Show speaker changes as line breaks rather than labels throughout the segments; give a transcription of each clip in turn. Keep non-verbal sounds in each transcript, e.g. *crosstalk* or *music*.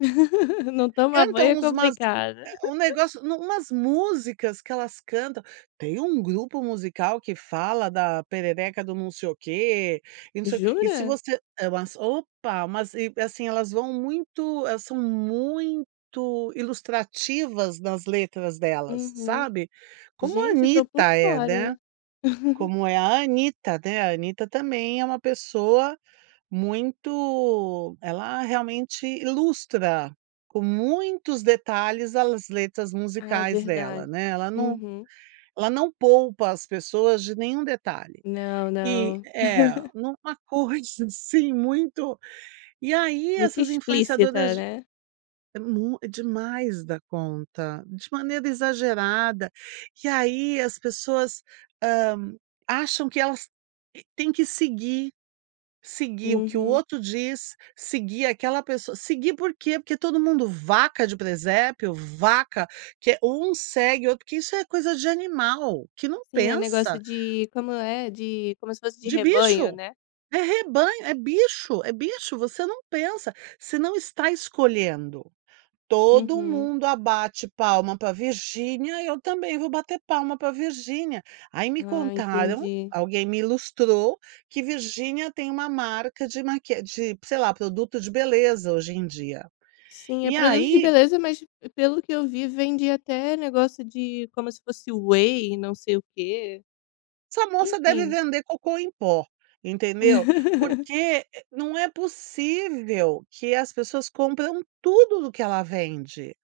*laughs* Não tomar banho
Cantam
é
usmas
complicado.
ah, um
*laughs*
negócio nu umas músicas que elas cantam. Tem um grupo musical que fala da perereca do não sei o quê, e não sei o e se
Jura?
você eh, lançou opa, mas e, assim, elas vão muito elas são muito ilustrativas nas letras delas,
Uhum.
sabe. Como a
Gente, estou por
Anitta é, né.
fora. *laughs*
Como é a Anitta, né, a Anitta também é uma pessoa muito ela realmente lustra com muitos detalhes as letras
Ah,
musicais dela,
verdade.
né. Ela não
Uhum.
ela não poupa as pessoas de nenhum detalhe.
Não,
E,
não.
eh,
*laughs*
em uma coisa assim muito. E aí
Muito
essas influenciadoras
explícita, né.
é mu é demais da conta, de maneira exagerada. E aí as pessoas, hã, acham que elas têm que seguir seguir o que o
Uhum.
outro diz, seguir aquela pessoa seguir por quê? Porque todo mundo vaca de presépio, vaca, que é um segue o outro, que isso é coisa de animal, que não
Sim, é negócio
pensa.
de como é? De como se fosse de
De
rebanho,
bicho.
né?
É rebanho, é bicho, é bicho, você não pensa, você não está escolhendo. "Todo
Uhum.
mundo abate palma para Virgínia, eu também vou bater palma para Virgínia". Aí me
Ah,
contaram,
entendi.
alguém me ilustrou, que Virginia tem uma marca de maqui de, sei lá, produto de beleza, hoje em dia.
Sim, é
E
produto de
aí
beleza, mas pelo que eu vi, vende até negócio de como se fosse whey, não sei o quê.
Essa moça deve
Enfim.
vender cocô em pó, entendeu.
*laughs*
Porque, eh, não é possível que as pessoas compram tudo do que ela vende.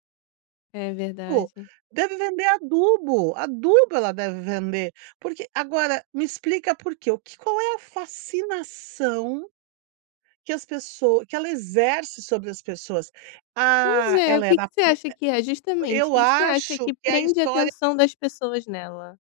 É
Oh,
verdade.
deve vender adubo, adubo ela deve vender, porque agora me explica por quê, o que qual é a fascinação que as pessoa que ela exerce sobre as pessoas?
Pois
"Ah,
é. O
ela é
que que
uma
você
pu"
acha que é, justamente,
eu
que que você acha
acho
que
que a
prende a
história
atenção das pessoas nela?